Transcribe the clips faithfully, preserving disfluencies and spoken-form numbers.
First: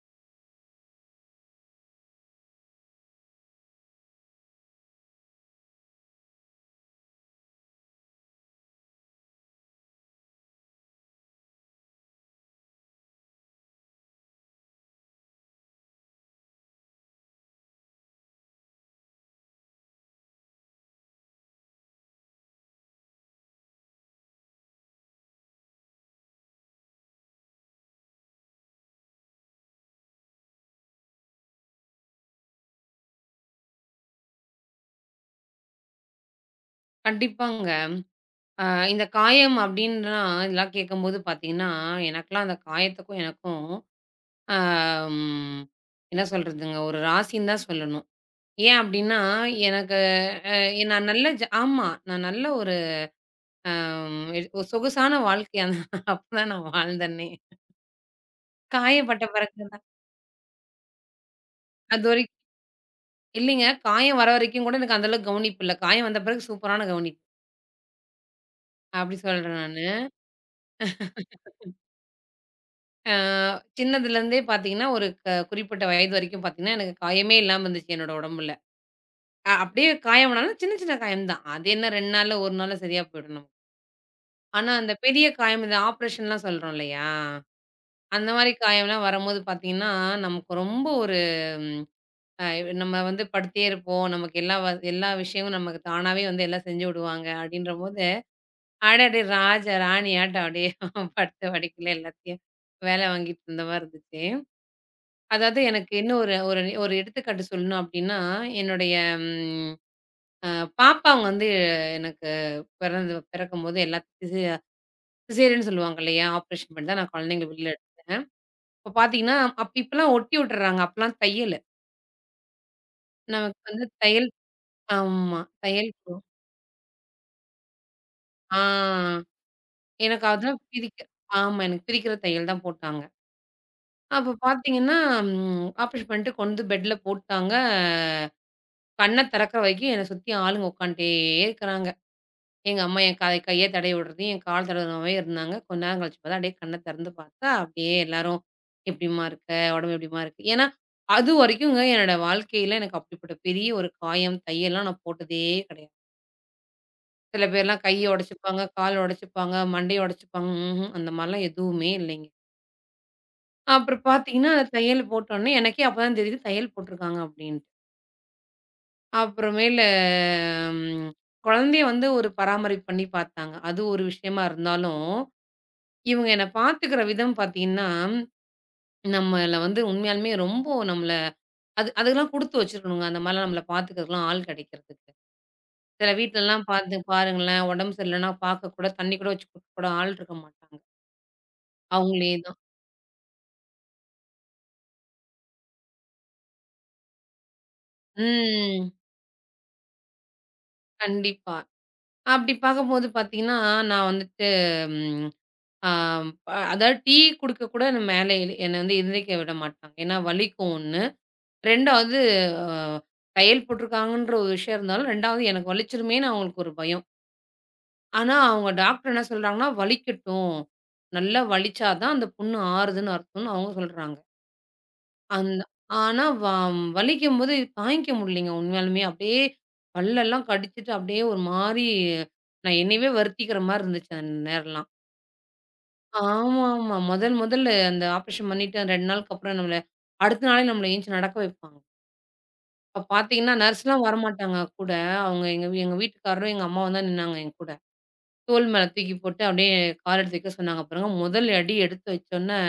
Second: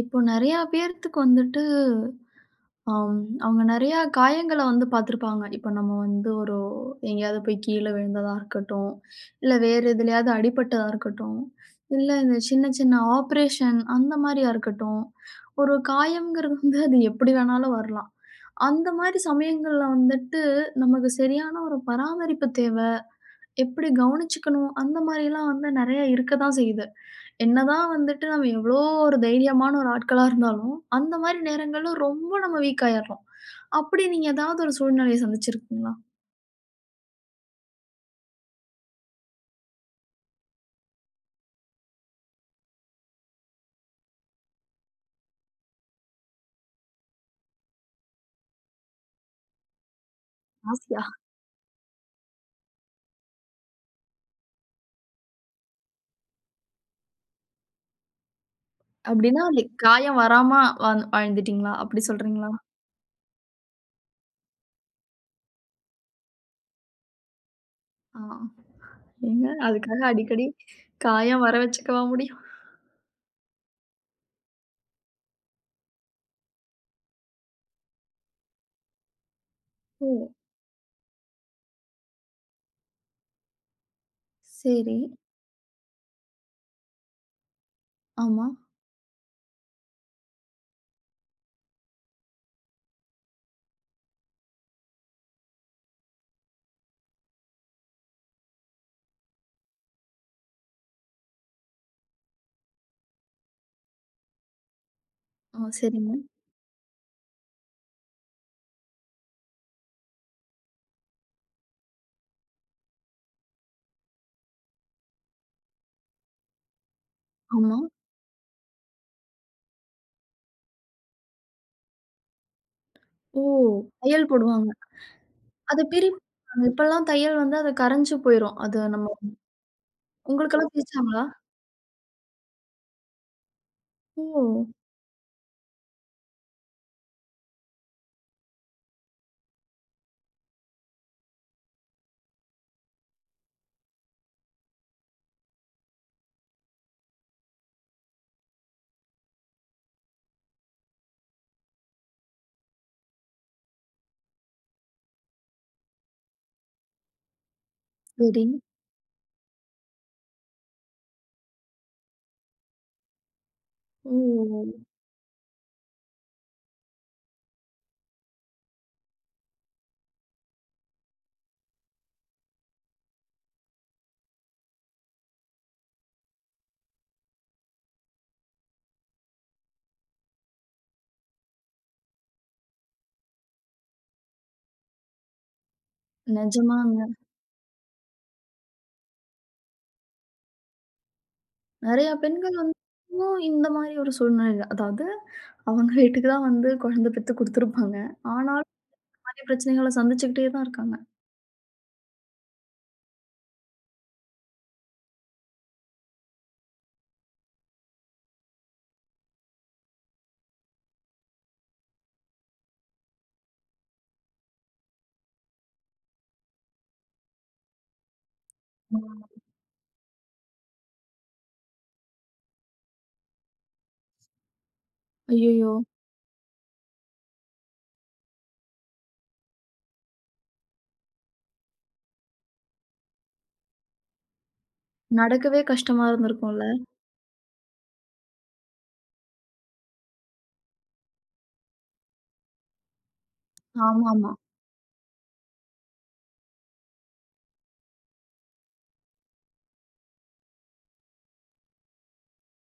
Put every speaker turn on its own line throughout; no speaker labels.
இப்போ நெறையா பேர்த்துக்கு வந்துட்டு, அம் அவங்க நெறையா காயங்கள வந்து பார்த்துருப்பாங்க. இப்ப நம்ம வந்து ஒரு எங்கேயாவது போய் கீழ விழுந்ததா இருக்கட்டும், இல்ல வேற எதுலயாவது அடிபட்டதா இருக்கட்டும், இல்ல இந்த சின்ன சின்ன ஆப்ரேஷன் அந்த மாரியா இருக்கட்டும். ஒரு காயம்ங்கிறது வந்து அது எப்படி வேணாலும் வரலாம். அந்த மாரி சமயங்கள்ல வந்துட்டு நமக்கு சரியான ஒரு பராமரிப்பு தேவ, எப்படி கவனிச்சுக்கணும் அந்த மாரிலாம் வந்து நெறைய இருக்க தான் செய்யுது. என்னதான் வந்துட்டு நம்ம எவ்வளோ ஒரு தைரியமான ஒரு ஆட்களா இருந்தாலும், அந்த மாரி நேரங்கள்ல ரொம்ப நம்ம வீக் ஆயிர்றோம். அப்படி நீங்க ஏதாவது ஒரு சூழ்நிலைய சந்திச்சிருக்கீங்களா?
கண்டிப்பாங்க. அ இந்த காயம் அப்டின்லாம் இதெல்லாம் கேட்கும்போது பார்த்தீங்கன்னா, எனக்கெல்லாம் அந்த காயத்துக்கும் எனக்கும் அம் என்ன சொல்றதுங்க, ஒரு ராசின்னு தான் சொல்லணும். ஏன் அப்டின்னா, எனக்கு அ
ஆசையா?
நான் நல்ல ஜ ஆமா. நான் நல்ல ஒரு அம் ஒரு சொகுசான வாழ்க்கைய அப்பதான் நான் வாழ்ந்தேனே. காயப்பட்ட
அப்படின்னா
பிறகு
அது
தான்
காயம் வராம வாழ்ந் வாழ்ந்துட்டீங்களா? அப்படி
அதுவரைக்கும்
சொல்றீங்களா?
இல்லைங்க. காயம் வர வரைக்கும் கூட எனக்கு அந்த அளவுக்கு கவனிப்பு இல்ல. காயம் வந்த பிறகு சூப்பரான கவனிப்பு.
ஆ
அப்டி
ஏங்க
சொல்றேன் நானு.
அதுக்காக அடிக்கடி காயம் வர வச்சுக்கவா முடியும்?
அ சின்னதுலேருந்தே பார்த்தீங்கன்னா, ஒரு க குறிப்பிட்ட வயது வரைக்கும் பார்த்தீங்கன்னா, எனக்கு காயமே இல்லாம இருந்துச்சு என்னோட உடம்புல. அ அப்படியே
ஓ!
காயம்னாலும் சின்ன சின்ன காயம் தான். அது என்ன ரெண்டு நாள்ல, ஒரு நாள்ல சரியா போயிடும் நமக்கு. ஆனா அந்த
சரி.
பெரிய காயம் இந்த ஆப்ரேஷன்லாம் சொல்றோம் இல்லையா? அந்த
ஆமா.
மாரி காயம்லாம் வரும்போது பார்த்தீங்கன்னா, நமக்கு ரொம்ப ஒரு ம் அ நம்ம வந்து படுத்தே இருப்போம். நமக்கு எல்லா வ எல்லா விஷயமும் நமக்கு தானாவே வந்து எல்லாம் செஞ்சு விடுவாங்க அப்படின்றபோது, அடடே! ராஜா ராணியாட்டம் அப்படியே படுத்த படுக்கையில எல்லாத்தையும் வேலை வாங்கிட்டு இருந்த மாரி இருந்துச்சு. அதாவது
ஆ
எனக்கு
சரிங்க.
இன்னும் ஒரு ஒரு ஒரு எடுத்துக்காட்டு சொல்லணும் அப்டின்னா, என்னுடைய ம் அ பாப்பாங்க வந்து எனக்கு பிறந்து பிறக்கும்போது எல்லாம் சிசே சிசேரியன் சொல்லுவாங்க இல்லையா? ஆப்ரேஷன் பண்ணி தான் நான் குழந்தைங்கள வெளில
ஆமா.
இப்ப பார்த்தீங்கன்னா, அப்ப இப்பலாம் ஒட்டி விட்டுர்றாங்க. அப்பலாம் தையலு.
ஓ!
நமக்கு வந்து தையல்
தையல் போடுவாங்க.
ஆமா.
அத
தையல் போ
பிரிப்பாங்க. இப்பலாம் தையல் வந்து அது கரஞ்சு போயிரும். அது நம்ம
ஆ எனக்கு அதான்
உங்களுக்கெல்லாம்
பிரிக்க
பிரிச்சாங்களா?
ஆமா. எனக்கு பிரிக்கிற தையல் தான் போட்டாங்க. அப்ப
ஓ!
பார்த்தீங்கன்னா, ம் ஆப்ரேஷன் பண்ணிட்டு கொண்டு வந்து பெட்ல போட்டாங்க. கண்ண திறக்கிற வரைக்கும் என்ன சுத்தி ஆளுங்க உட்காந்துட்டே இருக்கிறாங்க. எங்க அம்மா என் கை கைய தடவி விடுறதையும், என் கால் தடவுமாவே இருந்தாங்க. கொஞ்ச நேரம் கழிச்சு பார்த்தா, அப்படியே கண்ண திறந்து பார்த்தா, அப்படியே எல்லாரும் "எப்படிம்மா இருக்க? உடம்பு எப்படிம்மா இருக்கு?" ஏன்னா, அதுவரைக்குங்க என்னோட வாழ்க்கையில எனக்கு அப்படிப்பட்ட பெரிய ஒரு காயம், தையல்லாம் நான் போட்டதே கிடையாது. சில பேர்லாம் கைய
சரி.
உடைச்சுப்பாங்க, கால் உடைச்சுப்பாங்க, மண்டைய உடைச்சுப்பாங்க. ம்ஹ்ம். அந்த மாரிலாம் எதுவுமே இல்லைங்க. அப்புறம் பார்த்தீங்கன்னா, அந்த
ஓ!
தையல் போட்டோனே எனக்கே அப்பதான் தெரியுது தையல் போட்டிருக்காங்க அப்படின்ட்டு. அப்புறமேலு ம் குழந்தைய வந்து ஒரு பராமரிப்பு பண்ணி பார்த்தாங்க. அது ஒரு விஷயமா இருந்தாலும் இவங்க என்ன பார்த்துக்கிற விதம் பார்த்தீங்கன்னா, நம்மள வந்து உண்மையாலுமே ரொம்ப நம்மள அது அதுக்கெல்லாம் குடுத்து வச்சிருக்கணுங்க. அந்த மாரிலாம் நம்மள பார்த்துக்கிறதுக்குலாம் ஆள் கிடைக்கிறதுக்கு. சில வீட்லலாம்
நிஜமாங்க.
பார்த்து பாருங்களேன், உடம்பு சரியில்லன்னா பார்க்க கூட, தண்ணி கூட வச்சு குடுக்க கூட ஆள் இருக்க மாட்டாங்க.
நெறையா
அவங்களே
பெண்கள்
தான்.
வந்து இன்னும் இந்த மாரி ஒரு சூழ்நிலையில அதாவது அவங்க வீட்டுக்கு தான் வந்து குழந்தை பெத்து குடுத்துருப்பாங்க. ஆனாலும்
ம்.
இந்த மாரி பிரச்சனைகள சந்திச்சுக்கிட்டே தான் இருக்காங்க.
கண்டிப்பா. அப்படி பார்க்கும்போது பார்த்தீங்கன்னா, நான் வந்துட்டு ம் ஆ அதாவது டீ குடுக்க கூட மேல என்னை வந்து எந்திரிக்க விட மாட்டாங்க. ஏன்னா வலிக்கும் ஒண்ணு. 2வது அ தையல் போட்டுருக்காங்கன்ற ஒரு விஷயம் இருந்தாலும், 2வது எனக்கு வலிச்சிருமேன்னு அவங்களுக்கு ஒரு பயம். ஆனா, அவங்க டாக்டர் என்ன சொல்றாங்கன்னா, "வலிக்கட்டும். நல்லா வலிச்சா தான் அந்த புண்ணு ஆறுதுன்னு அர்த்தம்ன்னு" அவங்க சொல்றாங்க. அந்த
ஐயய்யோ!
ஆனா வ வலிக்கும்போது தாங்கிக்க முடியலைங்க உண்மையாலுமே. அப்படியே பல்லெல்லாம் கடிச்சிட்டு அப்படியே ஒரு மாரி நான் என்னையவே வருத்திக்கிற மாரி இருந்துச்சு அந்த நேரம்லாம்.
நடக்கவே கஷ்டமா இருந்திருக்கும்ல?
ஆமாமா. முதல் முதல்ல அந்த ஆப்ரேஷன் பண்ணிட்டு ரெண்டு நாளுக்கு அப்புறம் நம்மள அடுத்த நாளே நம்மள எந்திச்சு நடக்க வைப்பாங்க. இப்ப பார்த்தீங்கன்னா, நர்ஸ்லாம்
ஆமாமா.
வரமாட்டாங்க கூட. அவங்க எங்க வீ- எங்க வீட்டுக்காரரும், எங்க அம்மாவும் தான் நின்னாங்க என் கூட. தோள் மேல தூக்கி போட்டு அப்படியே கால் எடுத்து வைக்க சொன்னாங்க பாருங்க. முதல் அடி எடுத்து வச்சோன்னே,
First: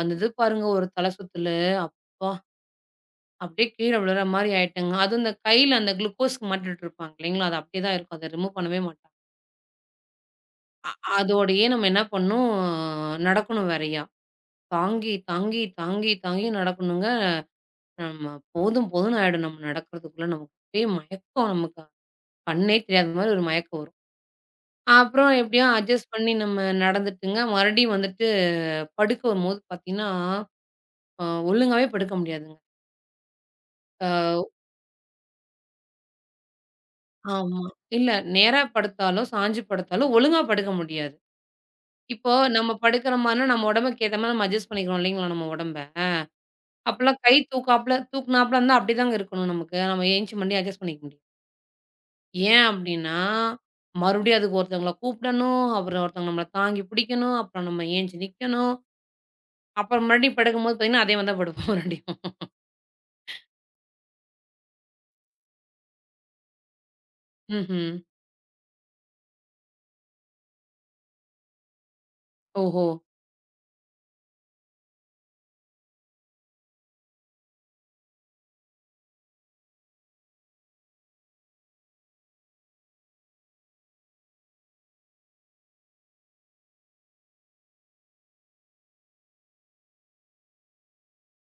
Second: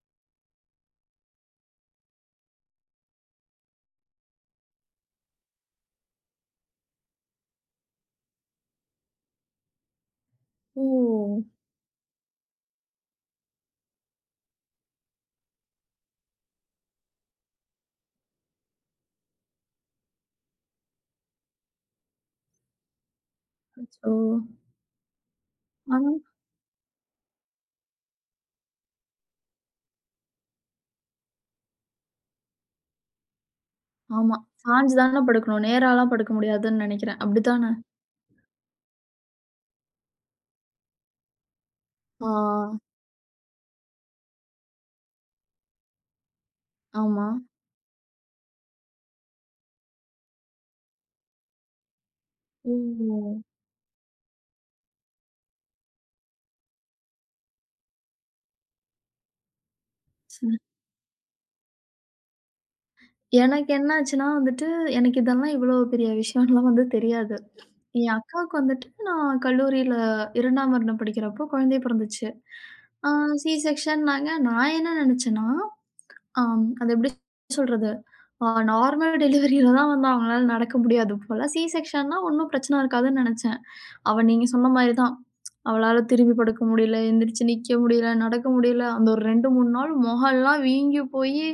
வந்தது பாருங்க ஒரு தல சுத்தலு. அப்பா! அப்படியே கீழ விழுற மாரி ஆயிட்டேங்க. அதுவும் இந்த கையில அந்த குளுக்கோஸ் மாட்டிட்டு இருப்பாங்க இல்லைங்களா? அது அப்படியே தான் இருக்கும். அத ரிமூவ் பண்ணவே மாட்டாங்க.
ஓ!
அ அதோடயே நம்ம என்ன பண்ணணும், நடக்கணும் வேறயா. தாங்கி, தாங்கி, தாங்கி, தாங்கி நடக்கணுங்க. நம்ம போதும் போதும்ன்னு ஆயிடும் நம்ம நடக்கிறதுக்குள்ள. நமக்கு அப்படியே மயக்கம் நமக்கு. கண்ணே தெரியாத மாரி ஒரு மயக்கம் வரும்.
அச்சோ!
அப்புறம் எப்படியோ அட்ஜஸ்ட்
ஆனா
பண்ணி நம்ம நடந்துட்டுங்க. மறுபடியும் வந்துட்டு படுக்கும்போது பார்த்தீங்கன்னா, அ ஒழுங்காவே படுக்க முடியாதுங்க.
ஆமா. சாஞ்சு தான படுக்கணும். நேராலாம் படுக்க முடியாதுன்னு நெனைக்கிறேன்.
ஆமா.
அப்படித்தான?
இல்ல நேரா படுத்தாலும், சாஞ்சு படுத்தாலும் ஒழுங்கா படுக்க முடியாது.
ஆ.
இப்போ நம்ம படுக்கிற மாரினா நம்ம உடம்புக்கு ஏத்த மாரி நம்ம அட்ஜஸ்ட் பண்ணிக்கிறோம் இல்லைங்களா நம்ம உடம்ப. அப்பலாம்
ஆமா.
கை தூக்காப்ல தூக்குனாப்ல இருந்தா அப்படிதாங்க இருக்கணும் நமக்கு. நம்ம எந்திச்சு மறுபடியும் அட்ஜஸ்ட் பண்ணிக்க முடியாது. ஏன் அப்படின்னா,
ஓ!
மறுபடியும் அதுக்கு ஒருத்தவங்கள கூப்பிடணும், அப்புறம் ஒருத்தவங்க நம்மள தாங்கி பிடிக்கணும், அப்புறம் நம்ம எந்திச்சு நிக்கணும். அப்புறம் மறுபடியும்
சரி.
படுக்கும்போது பார்த்தீங்கன்னா, அதே மாரி தான் படுப்போம் மறுபடியும்.
எனக்கு என்ன ஆச்சுன்னா வந்துட்டு, எனக்கு இதெல்லாம் இவ்வளோ பெரிய விஷயம்லாம் வந்து தெரியாது.
ம்ஹ்ம்.
என் அக்காவுக்கு வந்துட்டு நான் கல்லூரியில ரெண்டாம் வருடம் படிக்கிறப்போ குழந்தை பிறந்துச்சு.
ஓஹோ!
ஆ சி செக்ஷன்னாங்க. நான் என்ன நினைச்சேன்னா, அம் அது எப்படி சொல்றது? ஆ நார்மல் டெலிவரியில தான் வந்து அவங்களால நடக்க முடியாது போல. சி செக்ஷன்னா ஒண்ணும் பிரச்சனை இருக்காதுன்னு நினைச்சேன். அவ நீங்க சொன்ன மாரி தான். அவளால திரும்பி படுக்க முடியல, எந்திரிச்சு நிக்க முடியல, நடக்க முடியல. அந்த ஒரு ரெண்டு, மூணு நாள் மொகல்லாம் வீங்கி போயி,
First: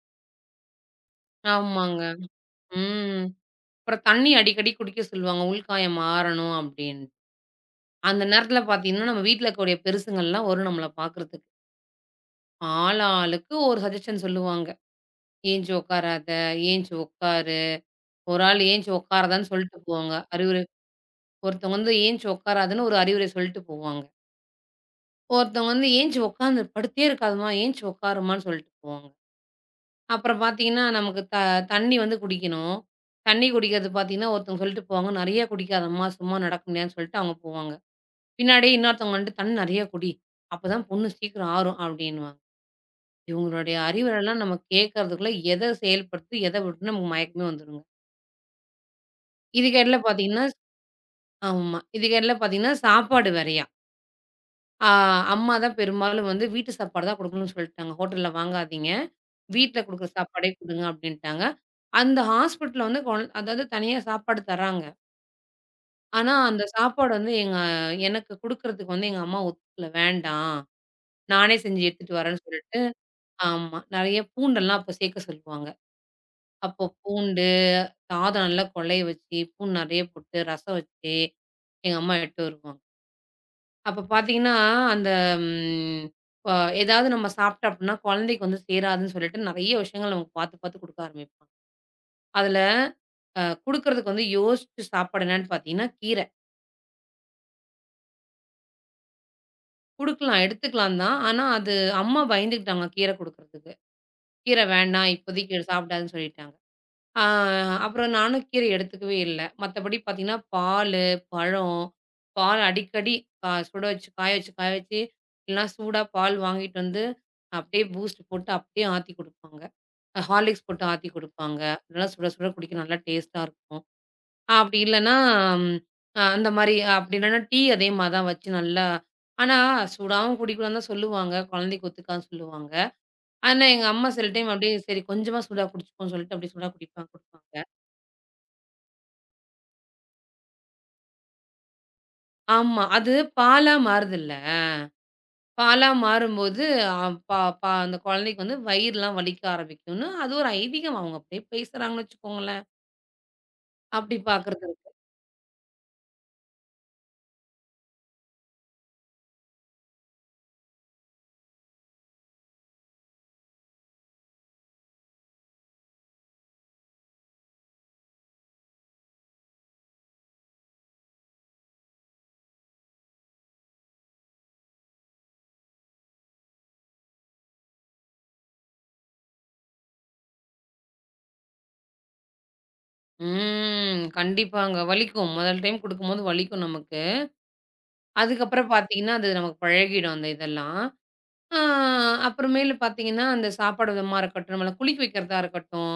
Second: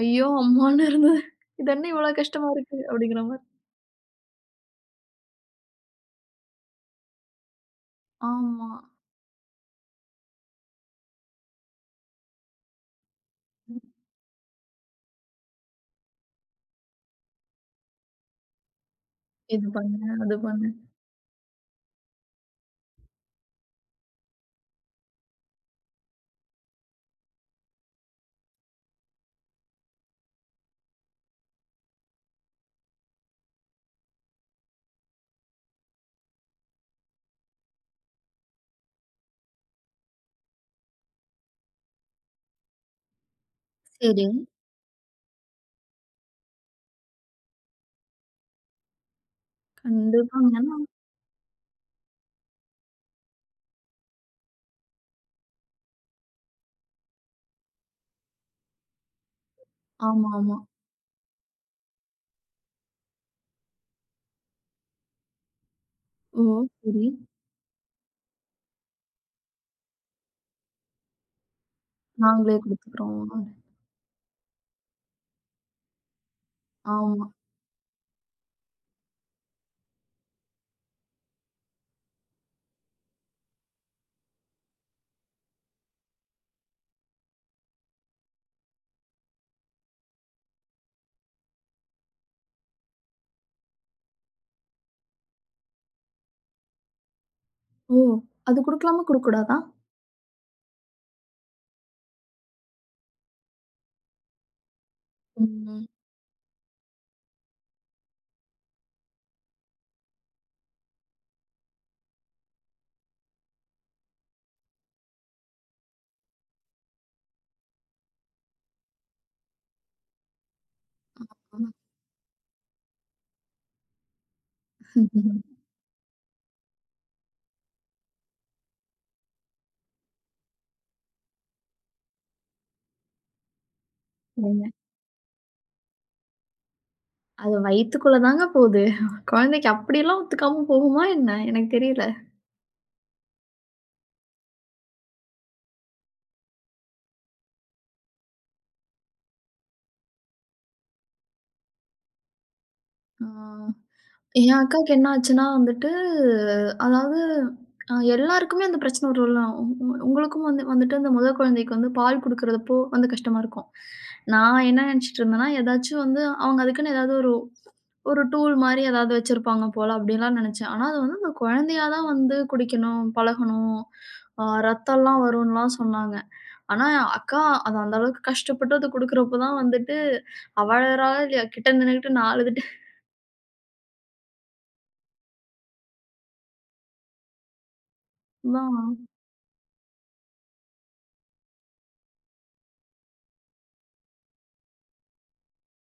ஐயோ! அம்மான்னு இருந்தது. இது என்ன
ஆமாங்க.
இவ்வளோ கஷ்டமா இருக்கு? அப்படிங்கிற
ம்.
மாரி.
அப்புறம் தண்ணி அடிக்கடி குடிக்க சொல்லுவாங்க. உள்காயம் ஆறணும் அப்டின்னு. அந்த நேரத்துல
ஆமா.
பார்த்தீங்கன்னா, நம்ம வீட்ல இருக்கக்கூடிய பெருசுங்கள்லாம் வரும் நம்மள பார்க்குறதுக்கு. ஆளாளுக்கு ஒரு சஜெஷன் சொல்லுவாங்க. "ஏஞ்சு உட்காராத, ஏஞ்சு உட்காரு." ஒரு ஆள் ஏஞ்சு உட்காராதன்னு
இது
சொல்லிட்டு
பண்ணு,
போவாங்க.
அது
அறிவுரை.
பண்ணு.
ஒருத்தவங்க வந்து ஏஞ்சு உட்காராதன்னு ஒரு அறிவுரை சொல்லிட்டு போவாங்க. ஒருத்தவங்க வந்து "ஏஞ்சு உட்காந்து படுத்தே இருக்காதம்மா, ஏஞ்சு உட்காருமான்னு" சொல்லிட்டு போவாங்க. அப்புறம் பார்த்தீங்கன்னா, நமக்கு த தண்ணி வந்து குடிக்கணும். தண்ணி குடிக்கிறது பார்த்தீங்கன்னா, ஒருத்தவங்க சொல்லிட்டு போவாங்க, "நெறைய குடிக்காதம்மா, சும்மா நடக்க முடியாதுன்னு" சொல்லிட்டு அவங்க போவாங்க. பின்னாடியே இன்னொருத்தவங்க வந்துட்டு, "தண்ணி நெறைய குடி, அப்பதான் புண்ணு சீக்கிரம் ஆறும்" அப்படின்னுவாங்க. இவங்களுடைய
சரி.
அறிவுரைலாம் நம்ம கேட்கறதுக்குள்ள எத செயல்படுத்தி, எத விட்டுன்னு நமக்கு மயக்கமே வந்துருங்க. இதுக்கெடையில பார்த்தீங்கன்னா
கண்டிப்பாங்க. ஏன்னா
ஆமா. இதுக்கெடையில பார்த்தீங்கன்னா, சாப்பாடு வேறயா. ஆ அம்மா தான் பெரும்பாலும் வந்து வீட்டு சாப்பாடு தான் குடுக்கணும்னு சொல்லிட்டாங்க. "ஹோட்டல்ல வாங்காதீங்க. வீட்ல குடுக்குற
ஆமா,
சாப்பாடே
ஆமா.
குடுங்க அப்டின்ட்டாங்க. அந்த ஹாஸ்பிட்டல்ல வந்து கொழ அதாவது தனியா சாப்பாடு தர்றாங்க. ஆனா,
ஓ!
அந்த
சரி.
சாப்பாடு வந்து எங்க எனக்கு குடுக்குறதுக்கு வந்து எங்க அம்மா ஒத்துக்கல. வேண்டாம். நானே செஞ்சு எடுத்துட்டு வரேன்னு
நாங்களே
சொல்லிட்டு
குடுத்துக்கிறோம்.
ஆமா. நெறைய பூண்டெல்லாம் அப்ப சேக்க சொல்லுவாங்க. அப்போ
ஆமா.
பூண்டு, சாதம் நல்லா கொழைய வச்சு, பூண்டு நெறைய போட்டு, ரசம் வச்சு எங்க அம்மா எடுத்துட்டு வருவாங்க. அப்ப பாத்தீங்கன்னா, அந்த ம் ப ஏதாவது நம்ம சாப்ட்டோம் அப்டின்னா, கொழந்தைக்கு வந்து சேராதுன்னு சொல்லிட்டு நெறைய விஷயங்கள் நமக்கு பாத்து, பாத்து குடுக்க ஆரம்பிப்பாங்க. அதுல அ குடுக்குறதுக்கு வந்து யோசிச்சு சாப்பாடு என்னன்னு பார்த்தீங்கன்னா, கீர.
ஓ! அது குடுக்கலாமா? குடுக்கக்கூடாதா?
குடுக்கலாம், எடுத்துக்கலாம் தான். ஆனா, அது அம்மா பயந்துக்கிட்டாங்க கீர குடுக்குறதுக்கு. கீர வேண்டாம், இப்போதைக்கு
ம்.
சாப்பிடாதுன்னு சொல்லிட்டாங்க. ஆ அப்புறம் நானும் கீர எடுத்துக்கவே இல்ல. மத்தபடி பார்த்தீங்கன்னா, பாலு, பழம், பால் அடிக்கடி அ சுட வச்சு, காய வச்சு, காய வச்சு இல்லனா சூடா பால் வாங்கிட்டு வந்து, அப்படியே பூஸ்ட் போட்டு அப்படியே ஆத்தி குடுப்பாங்க. ஹார்லிக்ஸ் போட்டு ஆத்தி குடுப்பாங்க.
ஆமா.
நல்லா சுட சுட குடிக்க நல்லா டேஸ்ட்டா இருக்கும். ஆஹ் அப்படி இல்லன்னா, ம் அ அந்த மாரி அப்படி இல்லன்னா டீ அதே மாரி தான் வச்சு நல்லா ஆனா சூடாவும் குடிக்கலான்னு தான் சொல்லுவாங்க. குழந்தைக்கு ஒத்துக்காதுன்னு சொல்லுவாங்க. ஆனா எங்க அம்மா சில டைம்
ஏங்க,
அப்படியே சரி கொஞ்சமா சூடா குடிச்சுக்கோன்னு சொல்லிட்டு அப்படியே சூடா குடிப்பாங்க குடுப்பாங்க.
அது வயித்துக்குள்ள தாங்க போது. குழந்தைக்கு அப்படிலாம் ஒத்துக்காம போகுமா என்ன? எனக்கு தெரியல.
ஆமா. அது பாலா மாறுதுல்ல. பாலா மாறும்போது அ பா பா அந்த குழந்தைக்கு வந்து வயிறுலாம் வலிக்க ஆரம்பிக்கும்னு அது ஒரு ஐதீகம். அவங்க அப்படியே பேசுறாங்கன்னு வச்சுக்கோங்களேன்.
ஆ
அப்படி
என்
பார்க்கறது இருக்கு.
அக்காவுக்கு என்ன ஆச்சுன்னா வந்துட்டு, அதாவது அ எல்லாருக்குமே அந்த பிரச்சனை வரும்ல. உ உ உங்களுக்கும் வந்து வந்துட்டு அந்த முதல் குழந்தைக்கு வந்து பால் குடுக்குறதப்போ வந்து கஷ்டமா இருக்கும். நான் என்ன நெனச்சுட்டு இருந்தேன்னா, ஏதாச்சும் வந்து அவங்க அதுக்குன்னு ஏதாவது ஒரு ஒரு டூல் மாரி ஏதாவது வச்சிருப்பாங்க போல அப்டின்லாம் நெனச்சேன். ஆனா அது வந்து அந்த குழந்தையா தான் வந்து குடிக்கணும், பழகணும். ஆ ரத்தம்லாம் வரும்ன்லாம் சொன்னாங்க. ஆனா அக்கா அது அந்த அளவுக்கு கஷ்டப்பட்டு அத குடுக்குறப்போ தான் வந்துட்டு அவாளராளா இல்லையா கிட்ட நின்னுகிட்டு நான் அழுதுட்டேன்.
ம். கண்டிப்பாங்க. வலிக்கும். முதல் டைம் குடுக்கும்போது வலிக்கும் நமக்கு. அதுக்கப்புறம்
தான்
பார்த்தீங்கன்னா, அது நமக்கு பழகிடும் அந்த இதெல்லாம். ஆ அப்புறமேலு பார்த்தீங்கன்னா, அந்த சாப்பாடு விதமா இருக்கட்டும், நம்மள குளிக்க வைக்கிறதா இருக்கட்டும்,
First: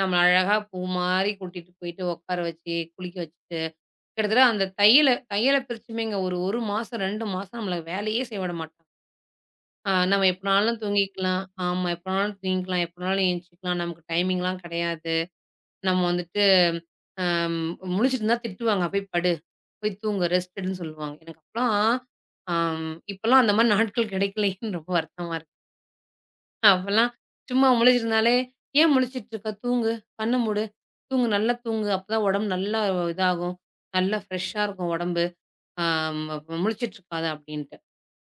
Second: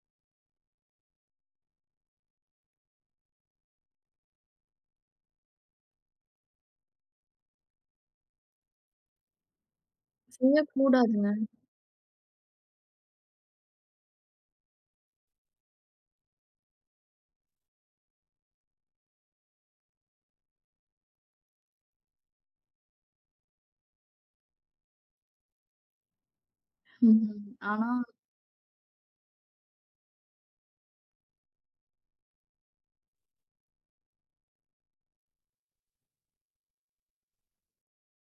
நம்மள அழகா பூ மாரி கூட்டிட்டு போயிட்டு உட்கார வச்சு, குளிக்க வச்சுட்டு, கிட்டத்தட்ட அந்த தையல தையல பிரிச்சுமேங்க ஒரு 1 மாசம், ரெண்டு மாசம் நம்மள வேலையே செய்ய விட மாட்டாங்க. ஆ நம்ம எப்பனாலும்
செய்யக்கூடாதுங்க.
தூங்கிக்கலாம். ஆமா எப்பனாலும் தூங்கிக்கலாம், எப்பனாலும் எந்திச்சிக்கலாம். நமக்கு டைமிங்லாம் கிடையாது. நம்ம வந்துட்டு அம் முழிச்சிட்டு இருந்தா திட்டுவாங்க. "போய் படு. போய் தூங்கு. ரெஸ்ட் எடுன்னு" சொல்லுவாங்க. எனக்கு அப்பலாம் அம் இப்பலாம் அந்த மாரி நாட்கள் கிடைக்கலையேன்னு ரொம்ப வருத்தமா இருக்கு. அப்பலாம்
ம்.
சும்மா
ஆனா
முழிச்சிருந்தாலே, "ஏன் முழிச்சிட்டு இருக்க? தூங்கு. கண்ண மூடு. தூங்கு. நல்லா தூங்கு. அப்பதான் உடம்பு நல்லா இதாகும். நல்லா ஃப்ரெஷ்ஷா இருக்கும் உடம்பு. அ ம முழிச்சிட்டு இருக்காத" அப்படின்ட்டு.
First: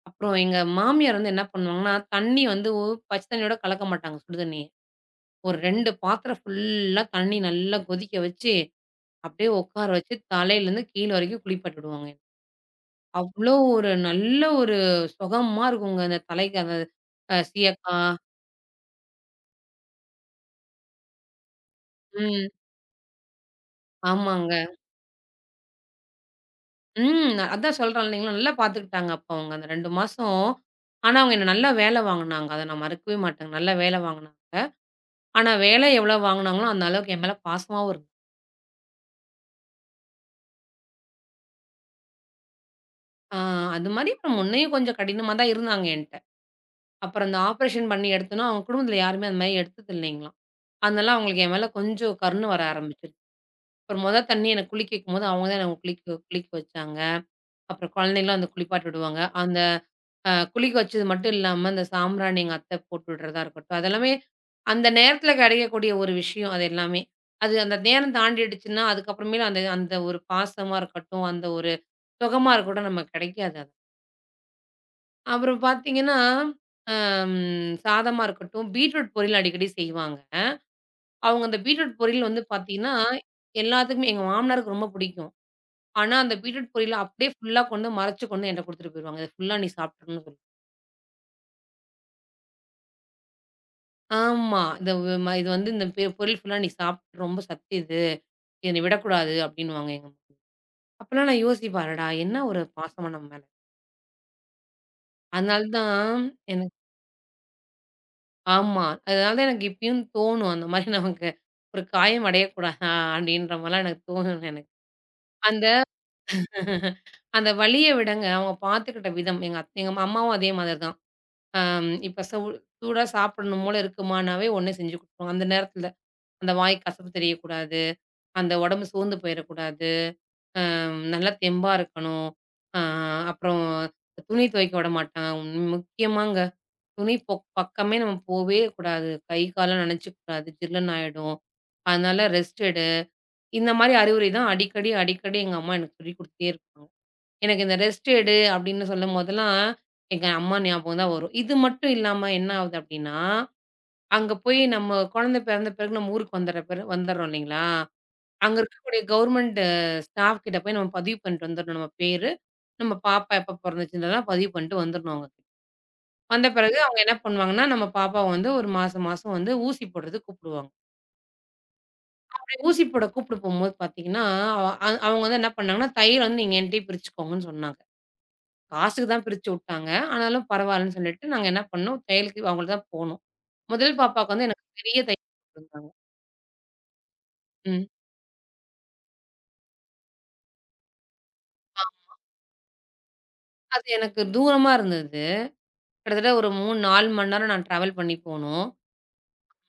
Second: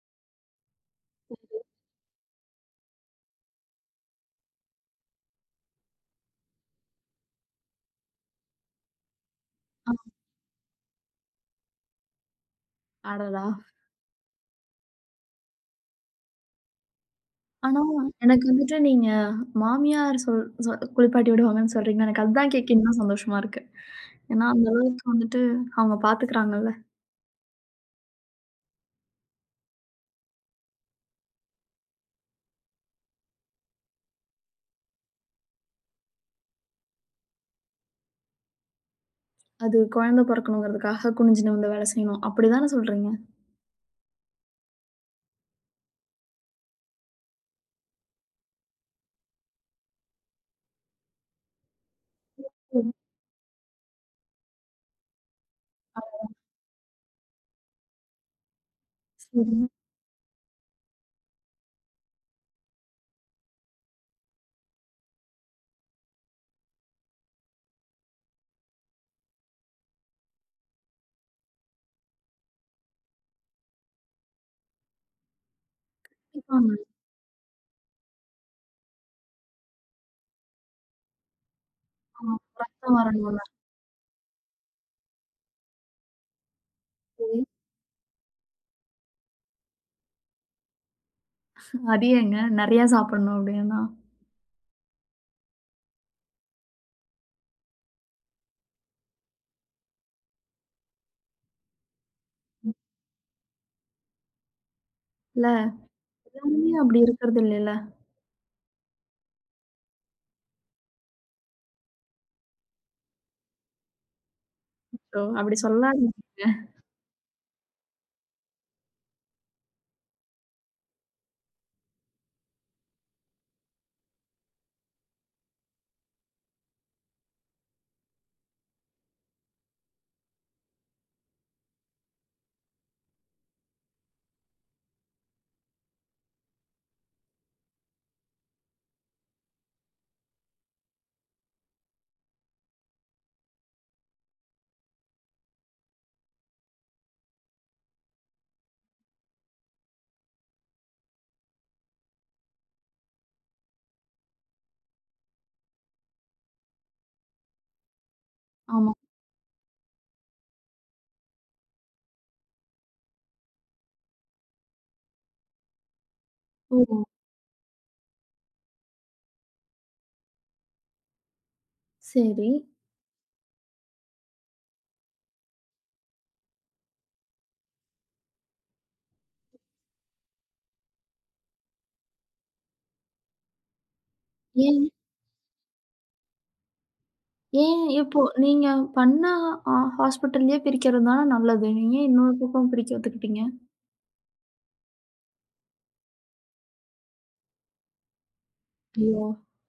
அப்புறம் எங்க மாமியார் வந்து என்ன பண்ணுவாங்கன்னா, தண்ணி வந்து பச்ச தண்ணியோட கலக்க மாட்டாங்க சுடுதண்ணிய. ஒரு ரெண்டு பாத்திரம் ஃபுல்லா தண்ணி நல்லா கொதிக்க வச்சு அப்படியே உட்கார
அ
வச்சு தலையிலேருந்து கீழ வரைக்கும் குளிப்பாட்டிடுவாங்க.
அடடா!
அவ்ளோ ஒரு நல்ல ஒரு சுகமா இருக்குங்க. அந்த தலைக்கு அந்த அ
ஆனா
சீயக்கா
எனக்கு வந்துட்டு நீங்க மாமியார் சொல் சொ குளிப்பாட்டி விடுவாங்கன்னு சொல்றீங்க. எனக்கு
ம்.
அதுதான் கேட்க இன்னும் சந்தோஷமா இருக்கு. ஏன்னா
ஆமாங்க.
அந்த அளவுக்கு வந்துட்டு அவங்க பாத்துக்கிறாங்கல்ல.
ம். நான் அதான் சொல்றேன் இல்லைங்களா, நல்லா பார்த்துக்கிட்டாங்க அப்ப அவங்க அந்த ரெண்டு மாசம். ஆனா, அவங்க என்ன நல்லா வேலை வாங்குனாங்க. அத நான் மறக்கவே மாட்டேங்க. நல்லா வேலை வாங்குனாங்க. ஆனா, வேலை எவ்வளோ வாங்குனாங்களோ, அந்த அளவுக்கு என் மேல பாசமாவும் இருந்தாங்க.
அது குழந்தை பொறக்கணுங்கிறதுக்காக குனிஞ்சு நிமிர்ந்து வேலை செய்யணும். அப்படிதானே சொல்றீங்க?
ஆ அது மாரி அப்புறம் முன்னயும் கொஞ்சம் கடினமா தான் இருந்தாங்க என்ட்ட. அப்புறம் இந்த ஆப்ரேஷன் பண்ணி எடுத்தோன்னா, அவங்க குடும்பத்தில யாருமே அந்த மாரி எடுத்தது இல்லைங்களாம். அதனால அவங்களுக்கு என் மேல கொஞ்சம் கருணை வர
ம்.
ஆரம்பிச்சு அப்புறம் மொத தண்ணி எனக்கு குளிக்க வைக்கும்போது, அவங்க தான் எனக்கு குளிக்க குளிக்க வச்சாங்க. அப்புறம் குழந்தைங்களும் வந்து குளிப்பாட்டி விடுவாங்க. அந்த
சரிங்க.
அ குளிக்க வச்சது மட்டும் இல்லாம, அந்த சாம்பிராணி எங்க அத்தை போட்டு விடுறதா இருக்கட்டும், அதெல்லாமே அந்த நேரத்தில கிடைக்கக்கூடிய ஒரு விஷயம் அது எல்லாமே. அது அந்த நேரம் தாண்டிடுச்சுன்னா, அதுக்கப்புறமேலு அந்த அந்த ஒரு பாசமா இருக்கட்டும், அந்த ஒரு சுகமா இருக்கட்டும் நமக்கு கிடைக்காது அது. அப்புறம் பார்த்தீங்கன்னா,
கண்டிப்பாங்க.
அம் சாதமா இருக்கட்டும், பீட்ரூட் பொரியல் அடிக்கடி செய்வாங்க. அவங்க அந்த பீட்ரூட் பொரியல்
ஆமா.
வந்து பார்த்தீங்கன்னா,
ரத்தம் வரணும்
எல்லாத்துக்குமே எங்க மாமனாருக்கு ரொம்ப பிடிக்கும். ஆனா, அந்த பீட்ரூட் பொரியல அப்படியே
நெறைய.
ஃபுல்லா கொண்டு மறைச்சு கொண்டு என்ட்ட குடுத்துட்டு போயிருவாங்க. "இத ஃபுல்லா நீ சாப்ட்டுறணும்னு சொல்லி."
அது ஏங்க நெறையா சாப்பிடணும் அப்படின்னா?
ஆமா. "இந்த வ் ம இது வந்து இந்த பெ பொரியல் ஃபுல்லா நீ சாப்ட்டு ரொம்ப சத்து இது. இத நீ விடக்கூடாது." அப்படின்னுவாங்க எங்க அம்மா. அப்பலாம் நான் யோசிப்பேன், "அடடா! என்ன ஒரு பாசமா நம்ம மேல."
இல்ல
அதனால தான்
எல்லாருமே
எனக்கு
அப்படி இருக்கிறது இல்லல்ல.
ஆமா. அதனால தான் எனக்கு இப்பயும் தோணும், அந்த மாரி நமக்கு ஒரு காயம் அடையக்கூடாதா? அப்படின்ற மாரிலாம் எனக்கு தோணும் எனக்கு.
சோ அப்படி
அந்த
சொல்லாதீங்க.
அந்த வலிய விடங்க அவங்க பார்த்துக்கிட்ட விதம், எங்க அத் எங்க அம்மாவும் அதே மாதிரி தான். அம் இப்ப சூ சூடா சாப்பிடணும் போல இருக்குமானாவே உடனே செஞ்சு குடுத்துருவாங்க. அந்த நேரத்துல அந்த வாய் கசப்பு தெரியக்கூடாது. அந்த உடம்பு சோர்ந்து போயிறக்கூடாது. நல்லா தெம்பா இருக்கணும். அ அப்புறம் துணி துவைக்க விடமாட்டாங்க. முக்கியமாங்க. துணி பொ பக்கமே நம்ம போவே கூடாது. கை கால்லாம் நனச்சுக்கக்கூடாது. ஜில்லுன்னு ஆயிடும். அதனால ரெஸ்ட் எடு. இந்த மாரி அறிவுரை தான் அடிக்கடி, அடிக்கடி எங்க அம்மா எனக்கு சொல்லிக் குடுத்துட்டே இருப்பாங்க. எனக்கு இந்த ரெஸ்ட் எடு அப்படின்னு சொல்லும்போதெல்லாம் எங்க அம்மா ஞாபகம் தான் வரும். இது மட்டும் இல்லாம என்ன ஆகுது அப்படின்னா அங்க போய் நம்ம குழந்தை பிறந்த பிறகு நம்ம ஊருக்கு வந்துற பிறகு வந்துர்றோம் இல்லைங்களா? அங்க
ஆமா.
இருக்கக்கூடிய கவர்மெண்ட் ஸ்டாஃப் கிட்ட போய் நம்ம பதிவு பண்ணிட்டு வந்துரணும். நம்ம பேரு, நம்ம பாப்பா எப்ப பொறந்துச்சுன்றதெல்லாம் பதிவு பண்ணிட்டு வந்துரணும் அவங்க. கிட்ட வந்த பிறகு
ஓ!
அவங்க என்ன பண்ணுவாங்கன்னா, நம்ம பாப்பாவ வந்து ஒரு மாசம் மாசம் வந்து ஊசி போடுறதுக்கு கூப்பிடுவாங்க.
சரி.
அப்படி ஊசி போட கூப்பிட போம்போது பார்த்தீங்கன்னா, அவ அ- அவங்க வந்து என்ன பண்ணாங்கன்னா, "தையல் வந்து நீங்க என்ட்டயே பிரிச்சுக்கோங்கன்னு" சொன்னாங்க. காசுக்கு தான் பிரிச்சு விட்டாங்க. ஆனாலும் பரவாயில்லன்னு சொல்லிட்டு நாங்க என்ன பண்ணோம், தையலுக்கு அவங்களுக்கு தான் போனோம். முதல் பாப்பாவுக்கு வந்து எனக்கு
ஏன்
பெரிய தையல் போட்டிருந்தாங்க.
ஏன்
ம்.
இப்போ நீங்க பண்ண அ ஹாஸ்பிட்டல்லயே பிரிக்கிறது தானே நல்லது. நீங்க ஏன் இன்னொரு பக்கம் பிரிக்க ஒத்துக்கிட்டீங்க?
அது எனக்கு தூரமா இருந்தது. கிட்டத்தட்ட ஒரு மூணு, நாலு மணி நேரம் நான் ட்ராவல் பண்ணி போணும்.
ஐயோ!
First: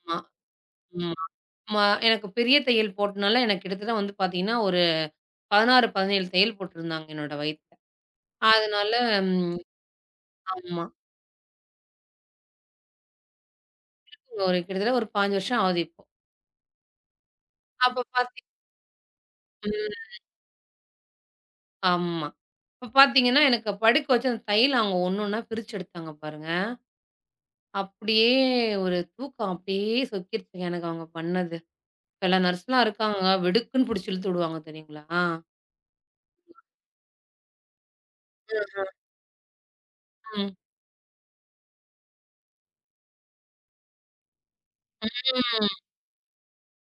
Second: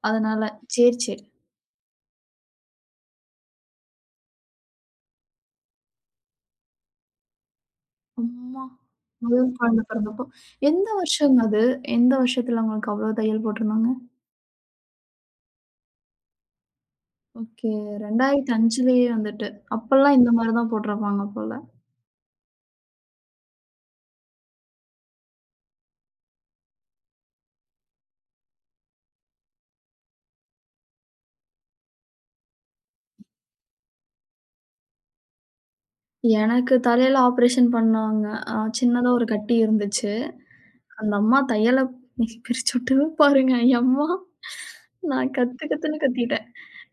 ஆமா,
அதனால. சரி,
ம்.
சரி.
ஆமா. ம- எனக்கு பெரிய தையல் போட்டனால எனக்கு கிட்டத்தட்ட வந்து பார்த்தீங்கன்னா, ஒரு பதினாறு, பதினேழு தையல் போட்டிருந்தாங்க என்னோட வயித்துல.
அம்மா!
அதனால
அதுவும்
ம்
குழந்தை பிறந்தப்போ.
ஆமா.
எந்த வருஷங்க அது? எந்த வருஷத்துல உங்களுக்கு அவ்வளோ தையல் போட்டிருந்தாங்க?
ஒரு கிட்டத்தட்ட ஒரு அஞ்சு வருஷம் ஆகுது இப்போ.
ஓகே.
அப்ப பாத்தீ
ரெண்டாயிரத்து ஐந்துலயே வந்துட்டு.
ம்.
அப்பல்லாம் இந்த மாரி தான் போட்டிருப்பாங்க போல.
ஆமா. இப்ப பார்த்தீங்கன்னா, எனக்கு படுக்க வச்சு அந்த தையல் அவங்க ஒண்ணு ஒண்ணா பிரிச்சு எடுத்தாங்க பாருங்க. அப்படியே ஒரு தூக்கம் அப்படியே சொக்கிருச்சுங்க எனக்கு அவங்க பண்ணது. சில நர்ஸ்லாம் இருக்காங்க, வெடுக்குன்னு புடிச்சு இழுத்து விடுவாங்க தெரியுங்களா?
எனக்கு தலையில ஆப்ரேஷன் பண்ணாங்க. அ சின்னதா ஒரு கட்டி இருந்துச்சு.
ம்.
அந்த அம்மா தையல பிரிச்சு விட்டது பாருங்க. எம்மா! நான் கத்து
ம்.
கத்துன்னு கத்திட்டேன்.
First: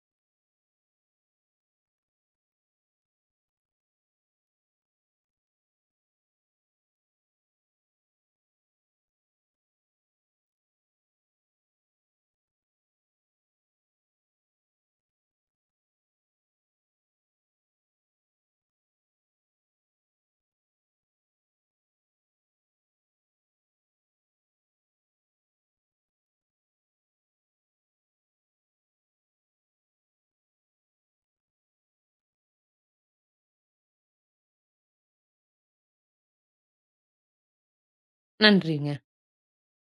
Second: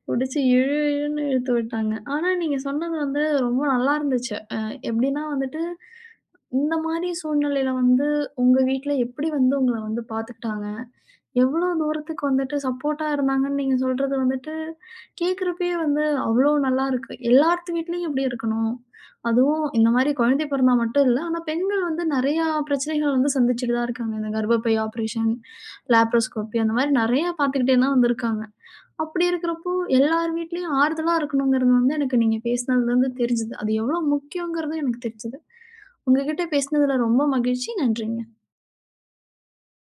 புடிச்சு இழு இழுன்னு இழுத்து விட்டாங்க. ஆனா நீங்க சொன்னது வந்து ரொம்ப நல்லா இருந்துச்சு. அ எப்படின்னா வந்துட்டு, இந்த மாரி சூழ்நிலையில வந்து உங்க வீட்ல எப்படி வந்து உங்கள வந்து பார்த்துக்கிட்டாங்க? எவ்வளோ தூரத்துக்கு வந்துட்டு சப்போர்ட்டா இருந்தாங்கன்னு நீங்க சொல்றது வந்துட்டு, கேட்கறப்பயே வந்து அவ்வளோ நல்லாருக்கு. எல்லார்த்து வீட்லயும் இப்படி இருக்கணும். அதுவும் இந்த மாரி குழந்தை பிறந்தா மட்டும் இல்ல. ஆனா பெண்கள் வந்து நெறையா பிரச்சனைகள் வந்து சந்திச்சுட்டு தான் இருக்காங்க. இந்த கர்ப்பப்பை ஆப்ரேஷன், லேப்ரோஸ்கோப்பி அந்த மாரி நெறையா பார்த்துக்கிட்டே தான் வந்திருக்காங்க. அப்படி இருக்கிறப்போ, எல்லார் வீட்லயும் ஆறுதலா இருக்கணுங்கிறது வந்து எனக்கு நீங்க பேசினதுலருந்து தெரிஞ்சுது. அது எவ்வளோ முக்கியங்கிறதும் எனக்கு தெரிஞ்சுது. உங்ககிட்ட பேசினதுல ரொம்ப மகிழ்ச்சி. நன்றிங்க.
நன்றிங்க.